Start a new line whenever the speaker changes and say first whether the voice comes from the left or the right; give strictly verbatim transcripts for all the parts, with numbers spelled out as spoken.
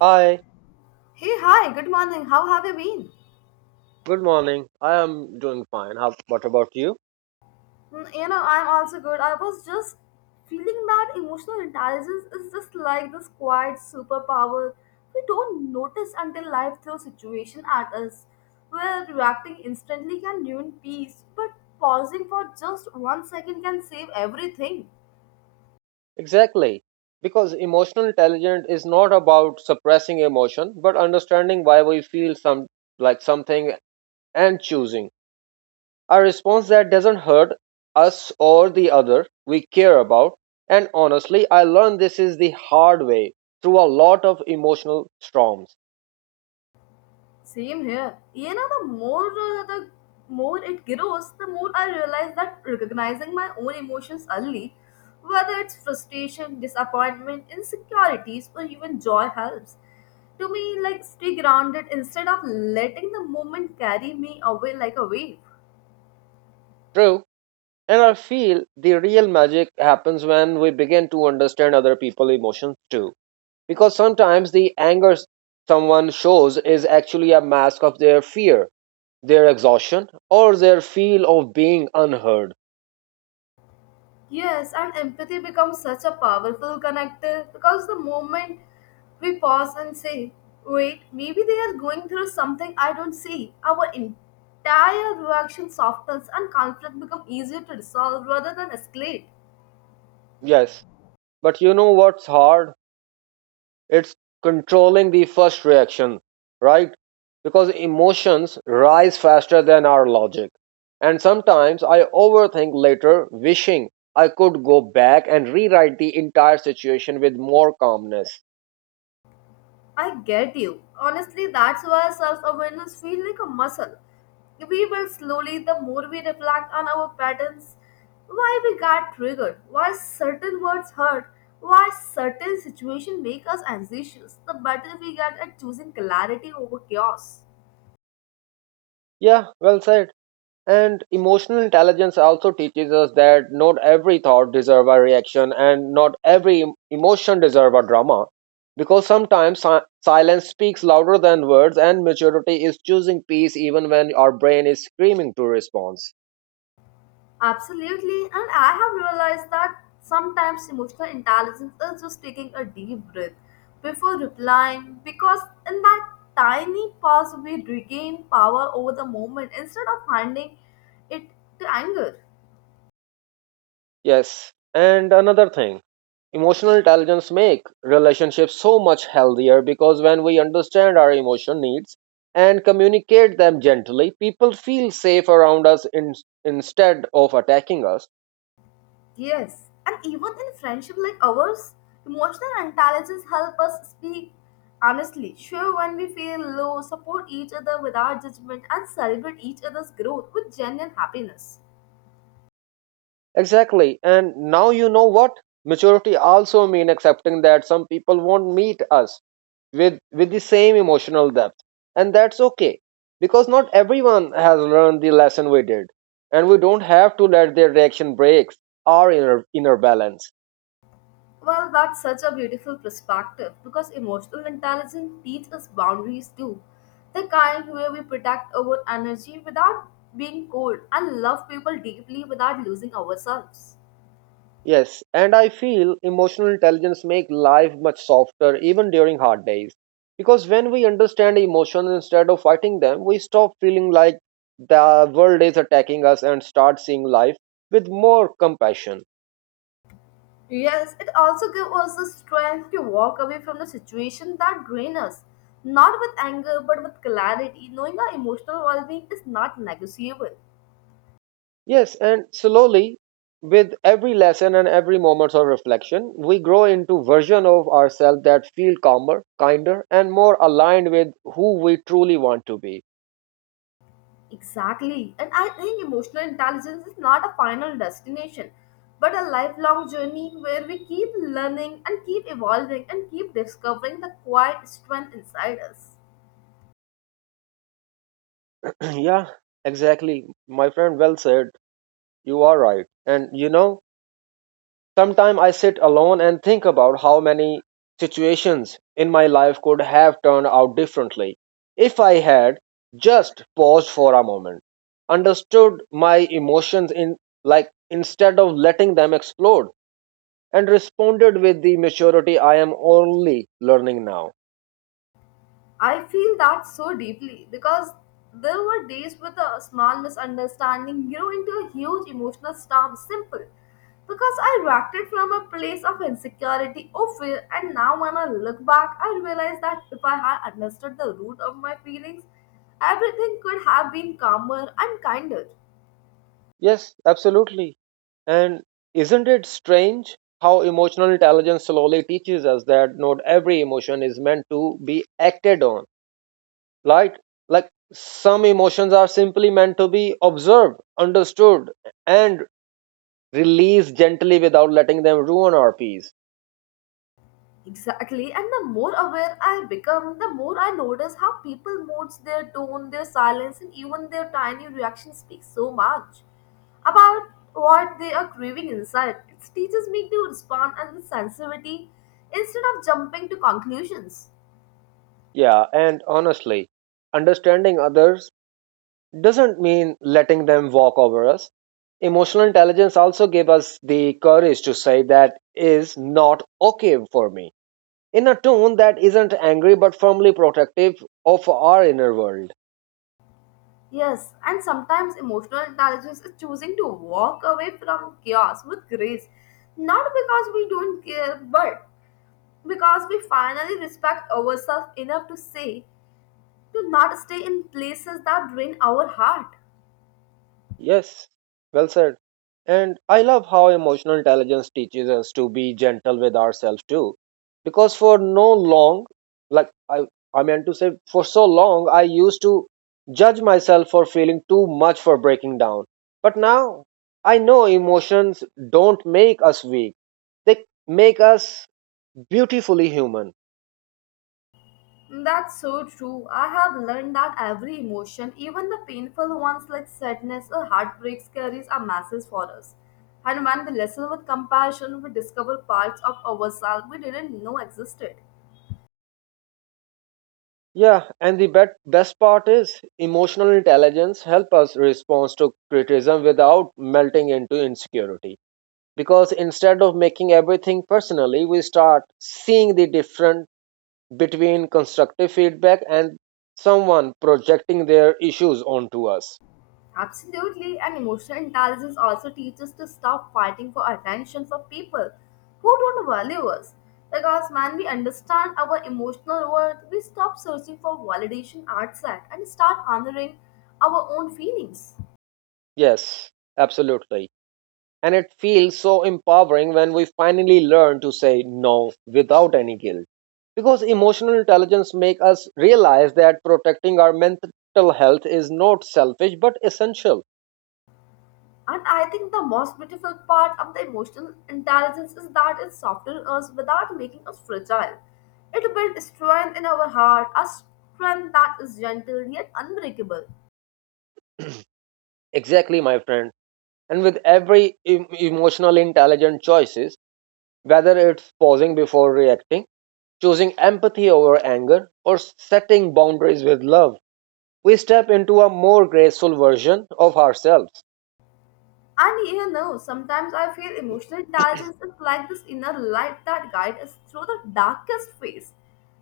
right: Hi,
left: Hey, hi, good morning. How have you been?
right: good morning. I am doing fine. How, what about you?
left: Mm, you know, I'm also good. I was just feeling that emotional intelligence is just like this quiet superpower we don't notice until life throws situation at us. Where reacting instantly can ruin peace, but pausing for just one second can save everything.
right: Exactly. Because emotional intelligence is not about suppressing emotion, but understanding why we feel some like something and choosing a response that doesn't hurt us or the other we care about. And honestly, I learned this is the hard way through a lot of emotional storms.
left: Same here. You know, the more uh, the more it grows, the more I realize that recognizing my own emotions early, whether it's frustration, disappointment, insecurities, or even joy, helps. To me, like stay grounded instead of letting the moment carry me away like a wave.
right: True. And I feel the real magic happens when we begin to understand other people's emotions too. Because sometimes the anger someone shows is actually a mask of their fear, their exhaustion, or their feel of being unheard.
left: Yes, and empathy becomes such a powerful connector because the moment we pause and say, wait, maybe they are going through something I don't see, our entire reaction softens and conflict becomes easier to resolve rather than escalate.
right: Yes, but you know what's hard? It's controlling the first reaction, right? Because emotions rise faster than our logic. And sometimes I overthink later, wishing I could go back and rewrite the entire situation with more calmness.
left: I get you. Honestly, that's why self awareness feels like a muscle. We build slowly the more we reflect on our patterns, why we got triggered, why certain words hurt, why certain situations make us anxious. The better we get at choosing clarity over chaos.
right: Yeah, well said. And emotional intelligence also teaches us that not every thought deserves a reaction and not every em- emotion deserves a drama. Because sometimes si- silence speaks louder than words, and maturity is choosing peace even when our brain is screaming to response.
left: Absolutely, and I have realized that sometimes emotional intelligence is just taking a deep breath before replying because in that tiny pause we regain power over the moment instead of handing it to anger.
right: Yes. And another thing, emotional intelligence make relationships so much healthier because when we understand our emotion needs and communicate them gently, people feel safe around us in, instead of attacking us.
left: Yes, and even in friendship like ours, emotional intelligence help us speak honestly, share when we feel low, support each other without judgment, and celebrate each other's growth with genuine happiness.
right: Exactly. And now you know what? Maturity also mean accepting that some people won't meet us with with the same emotional depth. And that's okay. Because not everyone has learned the lesson we did. And we don't have to let their reaction break our inner inner balance.
left: Well, that's such a beautiful perspective because emotional intelligence teaches us boundaries too. The kind where we protect our energy without being cold and love people deeply without losing ourselves.
right: Yes, and I feel emotional intelligence make life much softer even during hard days. Because when we understand emotions instead of fighting them, we stop feeling like the world is attacking us and start seeing life with more compassion.
left: Yes, it also gives us the strength to walk away from the situation that drain us, not with anger but with clarity, knowing our emotional well being is not negotiable.
right: Yes, and slowly with every lesson and every moment of reflection, we grow into version of ourselves that feel calmer, kinder and more aligned with who we truly want to be.
left: Exactly. And I think emotional intelligence is not a final destination, but a lifelong journey where we keep learning and keep evolving and keep discovering the quiet strength inside us.
right: Yeah, exactly. My friend, well said. You are right. And you know, sometimes I sit alone and think about how many situations in my life could have turned out differently if I had just paused for a moment, understood my emotions in like instead of letting them explode and responded with the maturity I am only learning now.
left: I feel that so deeply because there were days with a small misunderstanding grew into a huge emotional storm, simple. Because I reacted from a place of insecurity or fear, and now when I look back, I realize that if I had understood the root of my feelings, everything could have been calmer and kinder.
right: Yes, absolutely. And isn't it strange how emotional intelligence slowly teaches us that not every emotion is meant to be acted on? Like, like some emotions are simply meant to be observed, understood, and released gently without letting them ruin our peace.
left: Exactly, and the more aware I become, the more I notice how people moods, their tone, their silence, and even their tiny reactions speak so much about what they are craving inside. It teaches me to respond and with sensitivity instead of jumping to conclusions.
right: Yeah, and honestly, understanding others doesn't mean letting them walk over us. Emotional intelligence also gave us the courage to say that is not okay for me in a tone that isn't angry but firmly protective of our inner world.
left: Yes, and sometimes emotional intelligence is choosing to walk away from chaos with grace, not because we don't care, but because we finally respect ourselves enough to say to not stay in places that drain our heart.
right: Yes, well said. And I love how emotional intelligence teaches us to be gentle with ourselves too. Because for no long, like I, I meant to say, for so long, I used to judge myself for feeling too much, for breaking down. But now I know emotions don't make us weak, they make us beautifully human.
left: That's so true. I have learned that every emotion, even the painful ones like sadness or heartbreaks, carries a message for us. And when we listen with compassion, we discover parts of ourselves we didn't know existed.
right: Yeah, and the bet- best part is emotional intelligence help us respond to criticism without melting into insecurity. Because instead of making everything personally, we start seeing the difference between constructive feedback and someone projecting their issues onto us.
left: Absolutely, and emotional intelligence also teaches us to stop fighting for attention for people who don't value us. Because when we understand our emotional worth, we stop searching for validation outside and start honoring our own feelings.
right: Yes, absolutely. And it feels so empowering when we finally learn to say no without any guilt. Because emotional intelligence makes us realize that protecting our mental health is not selfish but essential.
left: And I think the most beautiful part of the emotional intelligence is that it softens us without making us fragile. It builds strength in our heart, a strength that is gentle yet unbreakable.
right: Exactly, my friend. And with every em- emotional intelligent choices, whether it's pausing before reacting, choosing empathy over anger, or setting boundaries with love, we step into a more graceful version of ourselves.
left: And you know, sometimes I feel emotional intelligence is like this inner light that guides us through the darkest phase,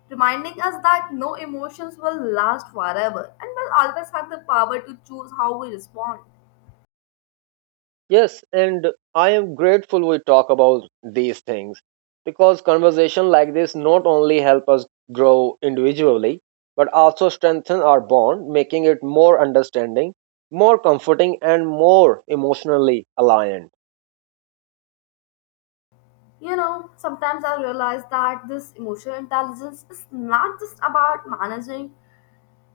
left: reminding us that no emotions will last forever and we'll always have the power to choose how we respond.
right: Yes, and I am grateful we talk about these things because conversation like this not only help us grow individually but also strengthen our bond, making it more understanding, more comforting and more emotionally aligned.
left: You know, sometimes I realize that this emotional intelligence is not just about managing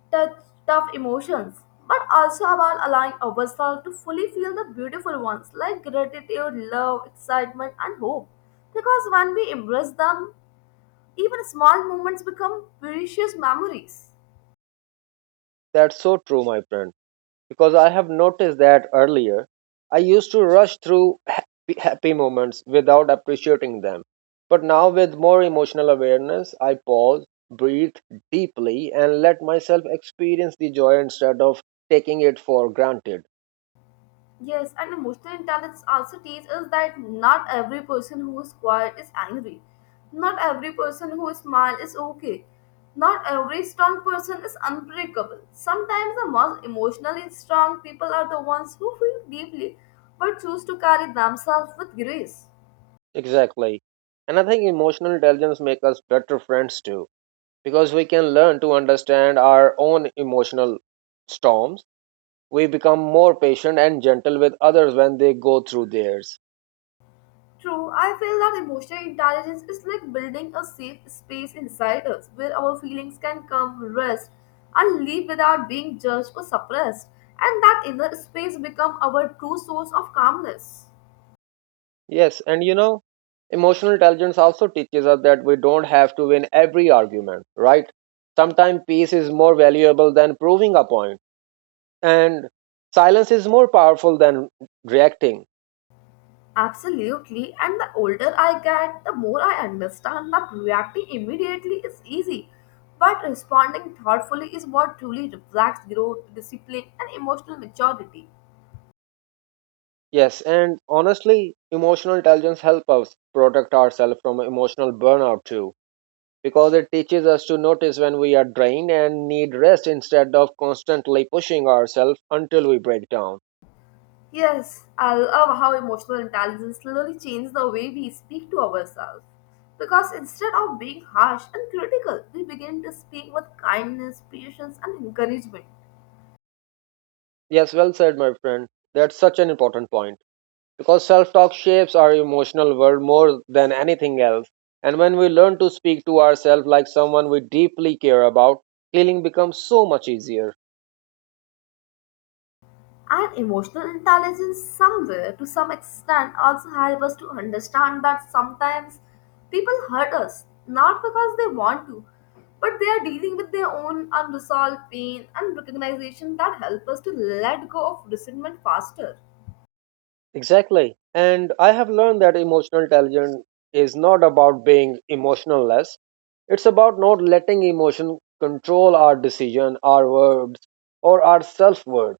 left: the tough emotions, but also about allowing ourselves to fully feel the beautiful ones like gratitude, love, excitement, and hope. Because when we embrace them, even small moments become precious memories.
right: That's so true, my friend. Because I have noticed that earlier I used to rush through happy, happy moments without appreciating them. But now, with more emotional awareness, I pause, breathe deeply, and let myself experience the joy instead of taking it for granted.
left: Yes, and emotional intelligence also teaches us that not every person who is quiet is angry. Not every person who smiles is okay. Not every strong person is unbreakable. Sometimes the most emotionally strong people are the ones who feel deeply but choose to carry themselves with grace.
right: Exactly. And I think emotional intelligence makes us better friends too, because we can learn to understand our own emotional storms. We become more patient and gentle with others when they go through theirs.
left: True, I feel that emotional intelligence is like building a safe space inside us where our feelings can come, rest, and leave without being judged or suppressed, and that inner space become our true source of calmness.
right: Yes, and you know, emotional intelligence also teaches us that we don't have to win every argument, right? Sometimes peace is more valuable than proving a point, and silence is more powerful than reacting.
left: Absolutely, and the older I get, the more I understand that reacting immediately is easy, but responding thoughtfully is what truly reflects growth, discipline, and emotional maturity.
right: Yes, and honestly, emotional intelligence helps us protect ourselves from emotional burnout too, because it teaches us to notice when we are drained and need rest instead of constantly pushing ourselves until we break down.
left: Yes, I love how emotional intelligence slowly changes the way we speak to ourselves. Because instead of being harsh and critical, we begin to speak with kindness, patience, and encouragement.
right: Yes, well said, my friend. That's such an important point. Because self talk shapes our emotional world more than anything else. And when we learn to speak to ourselves like someone we deeply care about, healing becomes so much easier.
left: And emotional intelligence, somewhere to some extent, also help us to understand that sometimes people hurt us not because they want to, but they are dealing with their own unresolved pain and recognition that help us to let go of resentment faster.
right: Exactly. And I have learned that emotional intelligence is not about being emotionless, it's about not letting emotion control our decision, our words, or our self worth.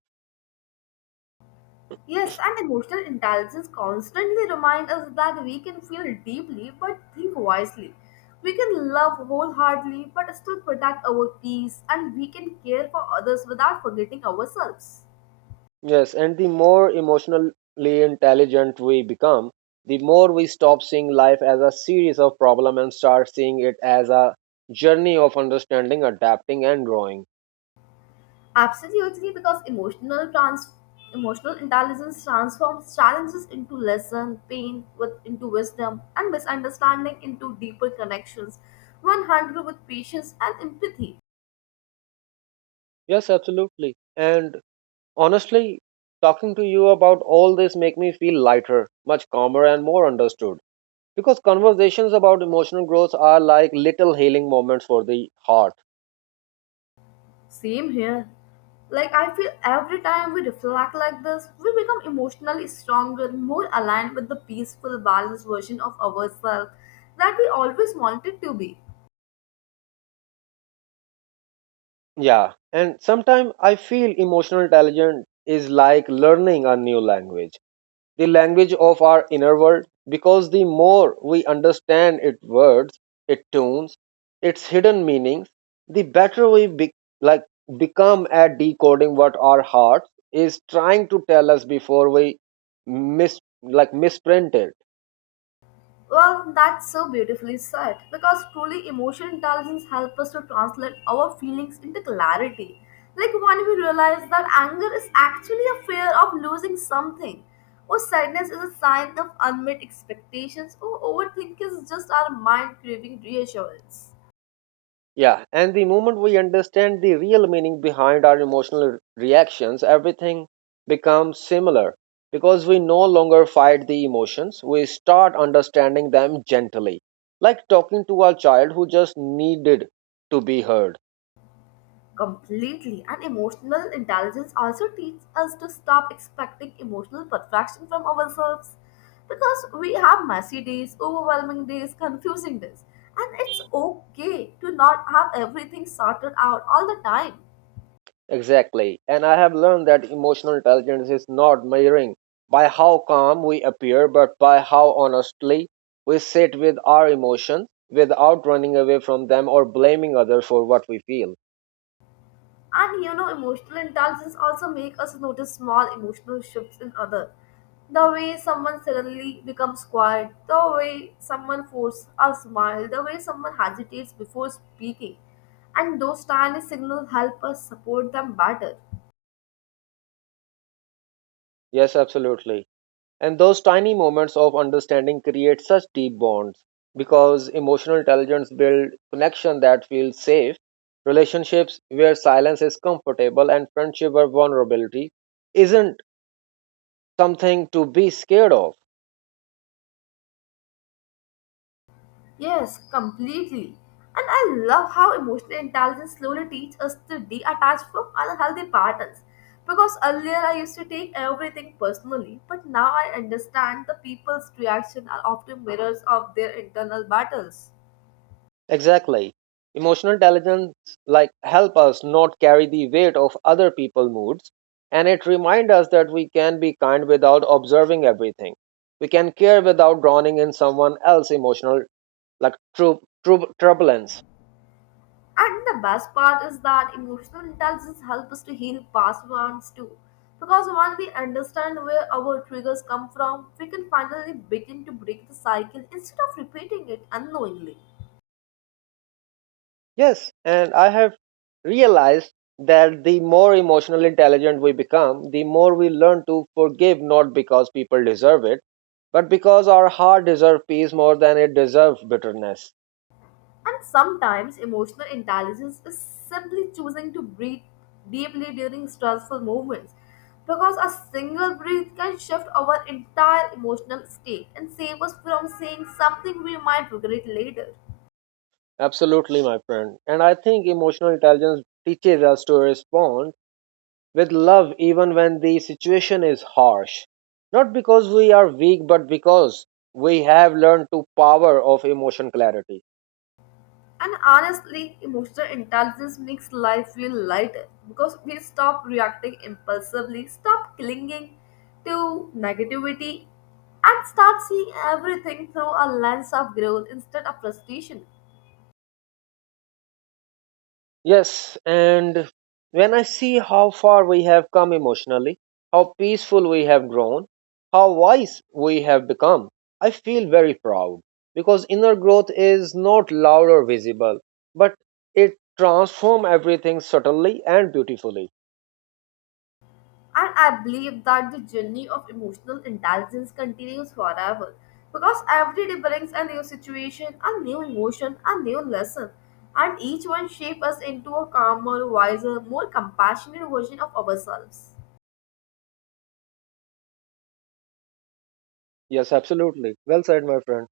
left: Yes, and emotional intelligence constantly reminds us that we can feel deeply but think wisely. We can love wholeheartedly but still protect our peace, and we can care for others without forgetting ourselves.
right: Yes, and the more emotionally intelligent we become, the more we stop seeing life as a series of problems and start seeing it as a journey of understanding, adapting, and growing.
left: Absolutely, because emotional trans emotional intelligence transforms challenges into lesson, pain with into wisdom, and misunderstanding into deeper connections when handled with patience and empathy.
right: Yes, absolutely. And honestly, talking to you about all this make me feel lighter, much calmer, and more understood. Because conversations about emotional growth are like little healing moments for the heart.
left: Same here. Like, I feel every time we reflect like this, we become emotionally stronger, more aligned with the peaceful, balanced version of ourselves that we always wanted to be.
right: Yeah, and sometimes I feel emotional intelligence is like learning a new language, the language of our inner world, because the more we understand its words, its tones, its hidden meanings, the better we be- like become at decoding what our heart is trying to tell us before we mis like misprint it.
left: Well, that's so beautifully said because truly emotional intelligence helps us to translate our feelings into clarity. Like when we realize that anger is actually a fear of losing something, or sadness is a sign of unmet expectations, or overthink is just our mind craving reassurance.
right: Yeah, and the moment we understand the real meaning behind our emotional re- reactions, everything becomes similar because we no longer fight the emotions, we start understanding them gently, like talking to a child who just needed to be heard.
left: Completely. And emotional intelligence also teaches us to stop expecting emotional perfection from ourselves because we have messy days, overwhelming days, confusing days. And it's okay to not have everything sorted out all the time.
right: Exactly, and I have learned that emotional intelligence is not measuring by how calm we appear, but by how honestly we sit with our emotions without running away from them or blaming others for what we feel.
left: And you know, emotional intelligence also make us notice small emotional shifts in other. The way someone suddenly becomes quiet, the way someone forces a smile, the way someone hesitates before speaking. And those tiny signals help us support them better.
right: Yes, absolutely. And those tiny moments of understanding create such deep bonds because emotional intelligence builds connection that feels safe, relationships where silence is comfortable and friendship where vulnerability isn't something to be scared of.
left: Yes, completely. And I love how emotional intelligence slowly teaches us to detach from unhealthy patterns. Because earlier I used to take everything personally, but now I understand the people's reaction are often mirrors of their internal battles.
right: Exactly. Emotional intelligence like help us not carry the weight of other people's moods and it reminds us that we can be kind without observing everything. We can care without drowning in someone else's emotional like trou trou turbulence.
left: And the best part is that emotional intelligence helps us to heal past wounds too. Because once we understand where our triggers come from, we can finally begin to break the cycle instead of repeating it unknowingly.
right: Yes, and I have realized that the more emotional intelligent we become, the more we learn to forgive not because people deserve it, but because our heart deserves peace more than it deserves bitterness.
left: And sometimes emotional intelligence is simply choosing to breathe deeply during stressful moments because a single breath can shift our entire emotional state and save us from saying something we might regret later.
right: Absolutely, my friend. And I think emotional intelligence teaches us to respond with love even when the situation is harsh. Not because we are weak, but because we have learned to power of emotion clarity.
left: And honestly, emotional intelligence makes life feel lighter because we stop reacting impulsively, stop clinging to negativity, and start seeing everything through a lens of growth instead of frustration.
right: Yes, and when I see how far we have come emotionally, how peaceful we have grown, how wise we have become, I feel very proud because inner growth is not loud or visible, but it transforms everything subtly and beautifully.
left: And I believe that the journey of emotional intelligence continues forever because every day brings a new situation, a new emotion, a new lesson, and each one shapes us into a calmer, wiser, more compassionate version of ourselves.
right: Yes, absolutely. Well said, my friend.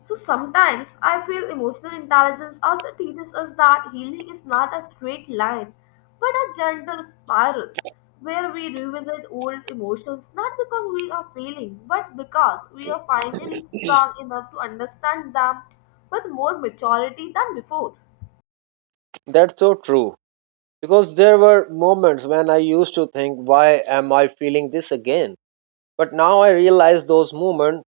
left: So sometimes I feel emotional intelligence also teaches us that healing is not a straight line, but a gentle spiral where we revisit old emotions not because we are failing, but because we are finally strong enough to understand them with more maturity than before.
right: That's so true because there were moments when I used to think, why am I feeling this again? But now I realize those moments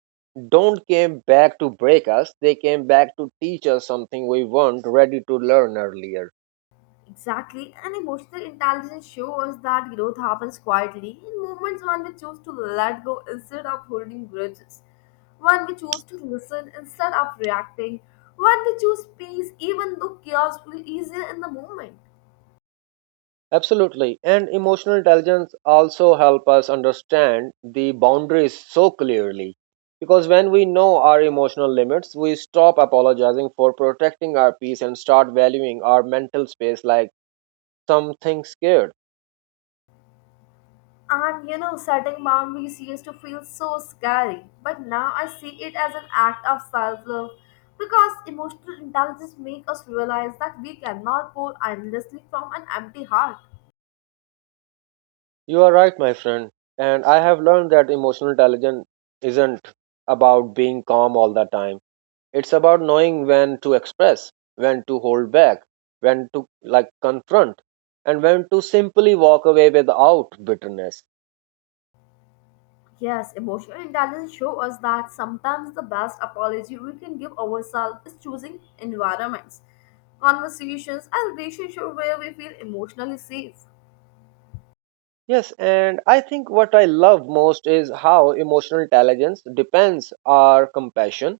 right: don't came back to break us. They came back to teach us something we weren't ready to learn earlier.
left: Exactly, and emotional intelligence shows that growth happens quietly in moments when we choose to let go instead of holding grudges, when we choose to listen instead of reacting, when we choose peace even though chaos feels easier in the moment.
right: Absolutely. And emotional intelligence also help us understand the boundaries so clearly. Because when we know our emotional limits, we stop apologizing for protecting our peace and start valuing our mental space like something scared.
left: And you know, setting boundaries used to feel so scary, but now I see it as an act of self love because emotional intelligence makes us realize that we cannot pour endlessly from an empty heart.
right: You are right, my friend. And I have learned that emotional intelligence isn't about being calm all the time. It's about knowing when to express, when to hold back, when to like confront, and when to simply walk away without bitterness.
left: Yes, emotional intelligence shows us that sometimes the best apology we can give ourselves is choosing environments, conversations, and relationships where we feel emotionally safe.
right: Yes, and I think what I love most is how emotional intelligence depends our compassion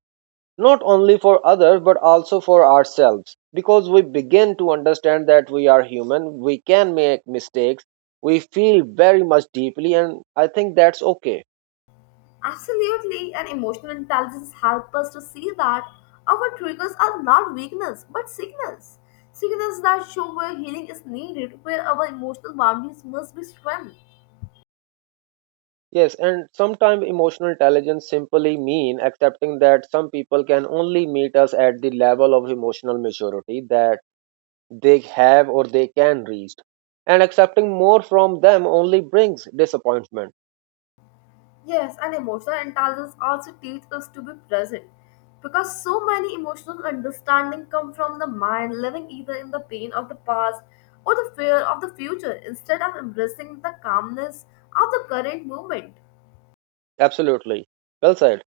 right: not only for others but also for ourselves, because we begin to understand that we are human, we can make mistakes, we feel very much deeply, and I think that's okay.
left: Absolutely, and emotional intelligence helps us to see that our triggers are not weakness but signals. Signals that show where healing is needed, where our emotional boundaries must be strengthened.
right: Yes, and sometimes emotional intelligence simply mean accepting that some people can only meet us at the level of emotional maturity that they have or they can reach, and accepting more from them only brings disappointment.
left: Yes, and emotional intelligence also teaches us to be present because so many emotional understanding come from the mind living either in the pain of the past or the fear of the future instead of embracing the calmness of the current moment.
right: Absolutely, well said.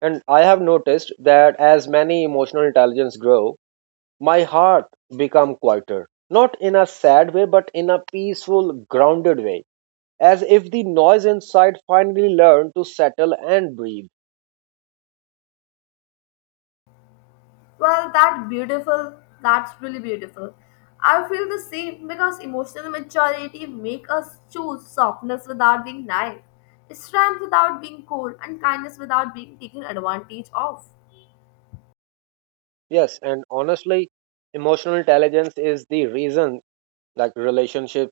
right: And I have noticed that as many emotional intelligence grow, my heart become quieter. Not in a sad way, but in a peaceful, grounded way. As if the noise inside finally learned to settle and breathe.
left: Well, that beautiful, that's really beautiful. I feel the same because emotional maturity make us choose softness without being naive, strength without being cold, and kindness without being taken advantage of.
right: Yes, and honestly, emotional intelligence is the reason, like, relationships,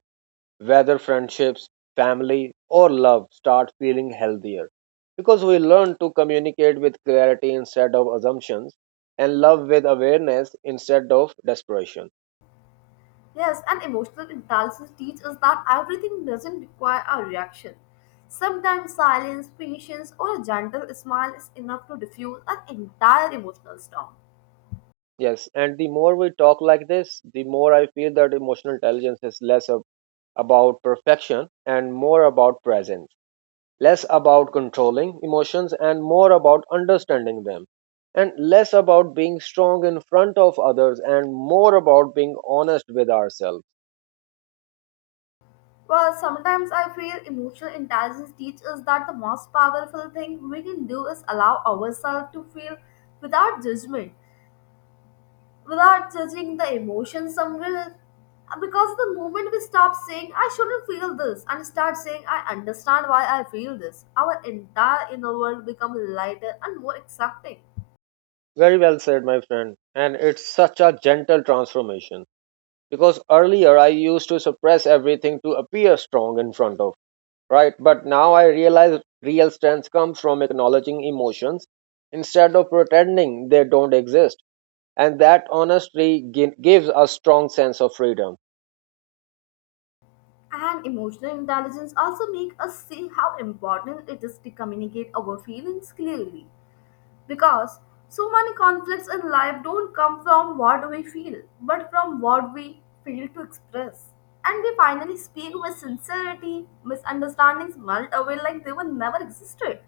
right: whether friendships, family, or love, start feeling healthier because we learn to communicate with clarity instead of assumptions and love with awareness instead of desperation.
left: Yes, and emotional intelligence teaches us that everything doesn't require a reaction. Sometimes silence, patience, or a gentle smile is enough to diffuse an entire emotional storm.
right: Yes, and the more we talk like this, the more I feel that emotional intelligence is less ab- about perfection and more about presence, less about controlling emotions and more about understanding them, and less about being strong in front of others and more about being honest with ourselves.
left: Well, sometimes I feel emotional intelligence teaches us that the most powerful thing we can do is allow ourselves to feel without judgment. Without judging the emotions somewhere. Uh, because the moment we stop saying I shouldn't feel this and start saying I understand why I feel this, our entire inner world becomes lighter and more accepting.
right: Very well said, my friend. And it's such a gentle transformation, because earlier I used to suppress everything to appear strong in front of, right? But now I realize real strength comes from acknowledging emotions instead of pretending they don't exist. And that honesty gi- gives a strong sense of freedom.
left: And emotional intelligence also make us see how important it is to communicate our feelings clearly. Because so many conflicts in life don't come from what we feel, but from what we fail to express. And they finally speak with sincerity, misunderstandings melt away like they were never existed.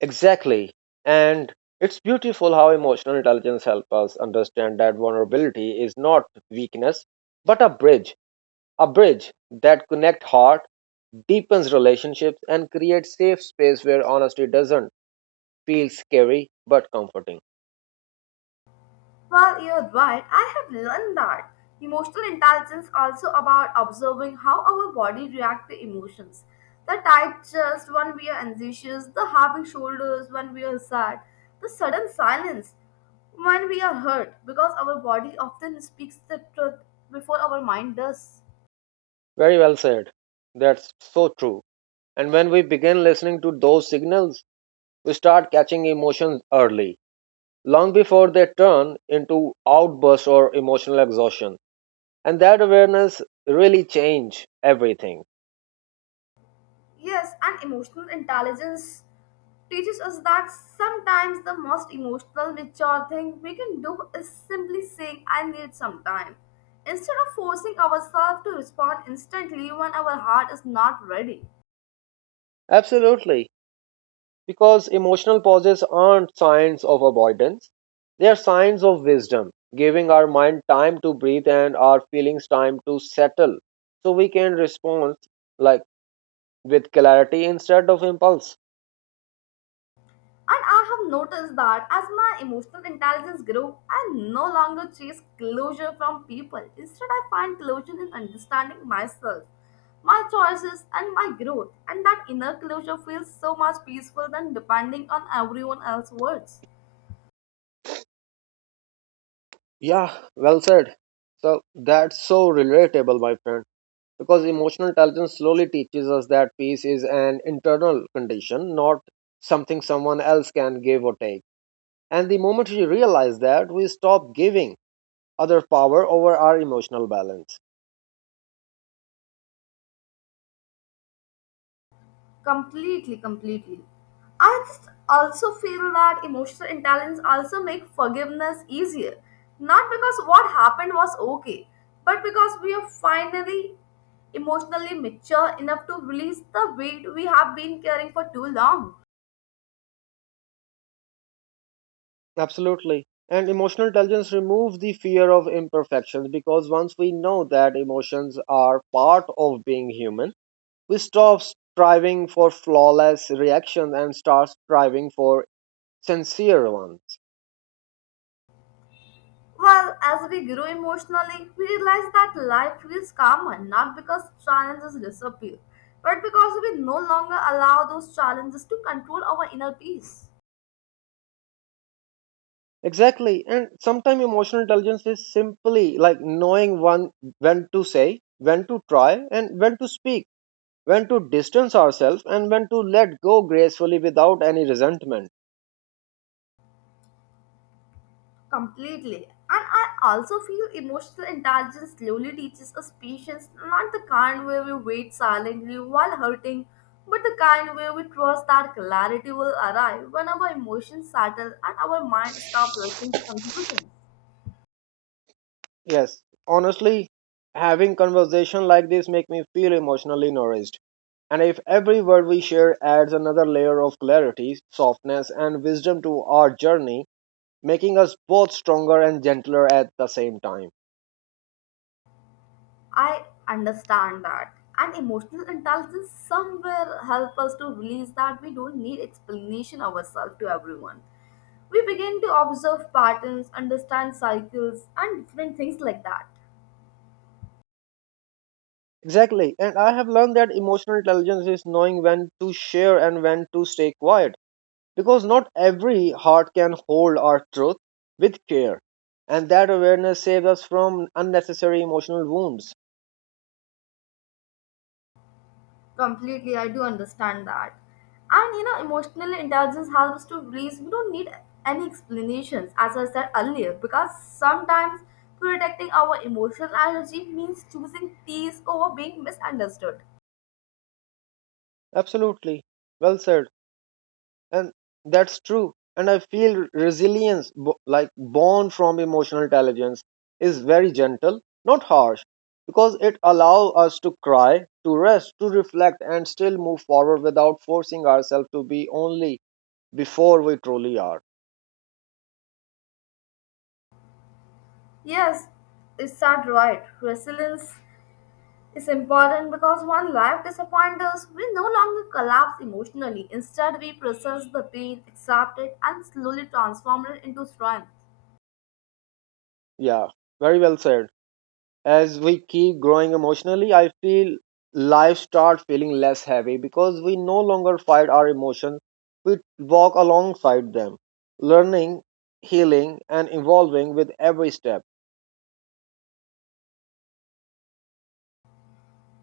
right: Exactly. And it's beautiful how emotional intelligence helps us understand that vulnerability is not weakness, but a bridge, a bridge that connects heart, deepens relationships, and creates safe space where honesty doesn't feel scary but comforting.
left: Well, you're right. I have learned that emotional intelligence also about observing how our body react to emotions. The tight chest when we are anxious, the heavy shoulders when we are sad, the sudden silence when we are hurt, because our body often speaks the truth before our mind does.
right: Very well said. That's so true. And when we begin listening to those signals, we start catching emotions early, long before they turn into outbursts or emotional exhaustion. And that awareness really change everything.
left: Yes, and emotional intelligence teaches us that sometimes the most emotional, mature thing we can do is simply saying, I need some time, instead of forcing ourselves to respond instantly when our heart is not ready.
right: Absolutely. Because emotional pauses aren't signs of avoidance, they are signs of wisdom, giving our mind time to breathe and our feelings time to settle so we can respond, like, with clarity instead of impulse.
left: And I have noticed that as my emotional intelligence grew, I no longer chase closure from people. Instead, I find closure in understanding myself, my choices, and my growth. And that inner closure feels so much peaceful than depending on everyone else's words.
right: Yeah, well said. So that's so relatable, my friend. Because emotional intelligence slowly teaches us that peace is an internal condition, not something someone else can give or take. And the moment we realize that, we stop giving other power over our emotional balance.
left: Completely, completely. I just also feel that emotional intelligence also make forgiveness easier. Not because what happened was okay, but because we are finally emotionally mature enough to release the weight we have been carrying for too long.
right: Absolutely. And emotional intelligence removes the fear of imperfections, because once we know that emotions are part of being human, we stop striving for flawless reactions and start striving for sincere ones.
left: Well, as we grow emotionally, we realize that life feels calmer not because challenges disappear, but because we no longer allow those challenges to control our inner peace.
right: Exactly. And sometimes emotional intelligence is simply like knowing one, when to say, when to try, and when to speak, when to distance ourselves, and when to let go gracefully without any resentment.
left: Completely. And I also feel emotional intelligence slowly teaches us patience, not the kind where we wait silently while hurting, but the kind where we trust that clarity will arrive when our emotions settle and our mind stop rushing to conclusions.
right: Yes, honestly, having conversation like this make me feel emotionally nourished. And if every word we share adds another layer of clarity, softness, and wisdom to our journey, making us both stronger and gentler at the same time.
left: I understand that. And emotional intelligence somewhere help us to release that we don't need explanation ourselves to everyone. We begin to observe patterns, understand cycles, and different things like that.
right: Exactly, and I have learned that emotional intelligence is knowing when to share and when to stay quiet, because not every heart can hold our truth with care, and that awareness saves us from unnecessary emotional wounds.
left: Completely, I do understand that. And you know, emotional intelligence helps to realize we don't need any explanations, as I said earlier, because sometimes protecting our emotional energy means choosing peace over being misunderstood.
right: Absolutely, well said. And that's true, and I feel resilience, bo- like, born from emotional intelligence, is very gentle, not harsh, because it allows us to cry, to rest, to reflect, and still move forward without forcing ourselves to be only before we truly are.
left: Yes, it's that right. Resilience is important because when life disappoints us, we no longer collapse emotionally. Instead, we process the pain, accept it, and slowly transform it into strength.
right: Yeah, very well said. As we keep growing emotionally, I feel life starts feeling less heavy because we no longer fight our emotions, we walk alongside them, learning, healing, and evolving with every step.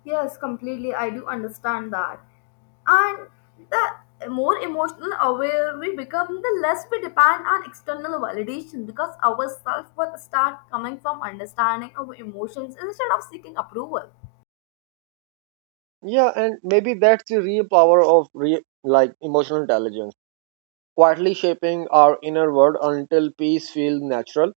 left: Yes, completely. I do understand that. And the more emotional aware we become, the less we depend on external validation because our self worth start coming from understanding our emotions instead of seeking approval.
right: Yeah, and maybe that's the real power of re- like emotional intelligence, quietly shaping our inner world until peace feels natural,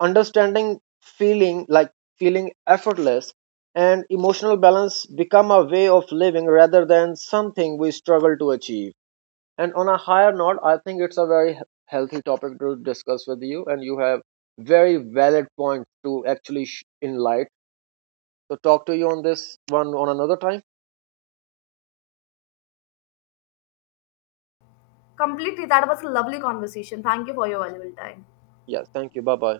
right: understanding feeling like, feeling effortless, and emotional balance become a way of living rather than something we struggle to achieve. And on a higher note, I think it's a very healthy topic to discuss with you, and you have very valid points to actually sh- enlighten. So talk to you on this one on another time.
left: Completely, that was a lovely conversation. Thank you for your valuable time.
right: Yes, thank you. Bye bye.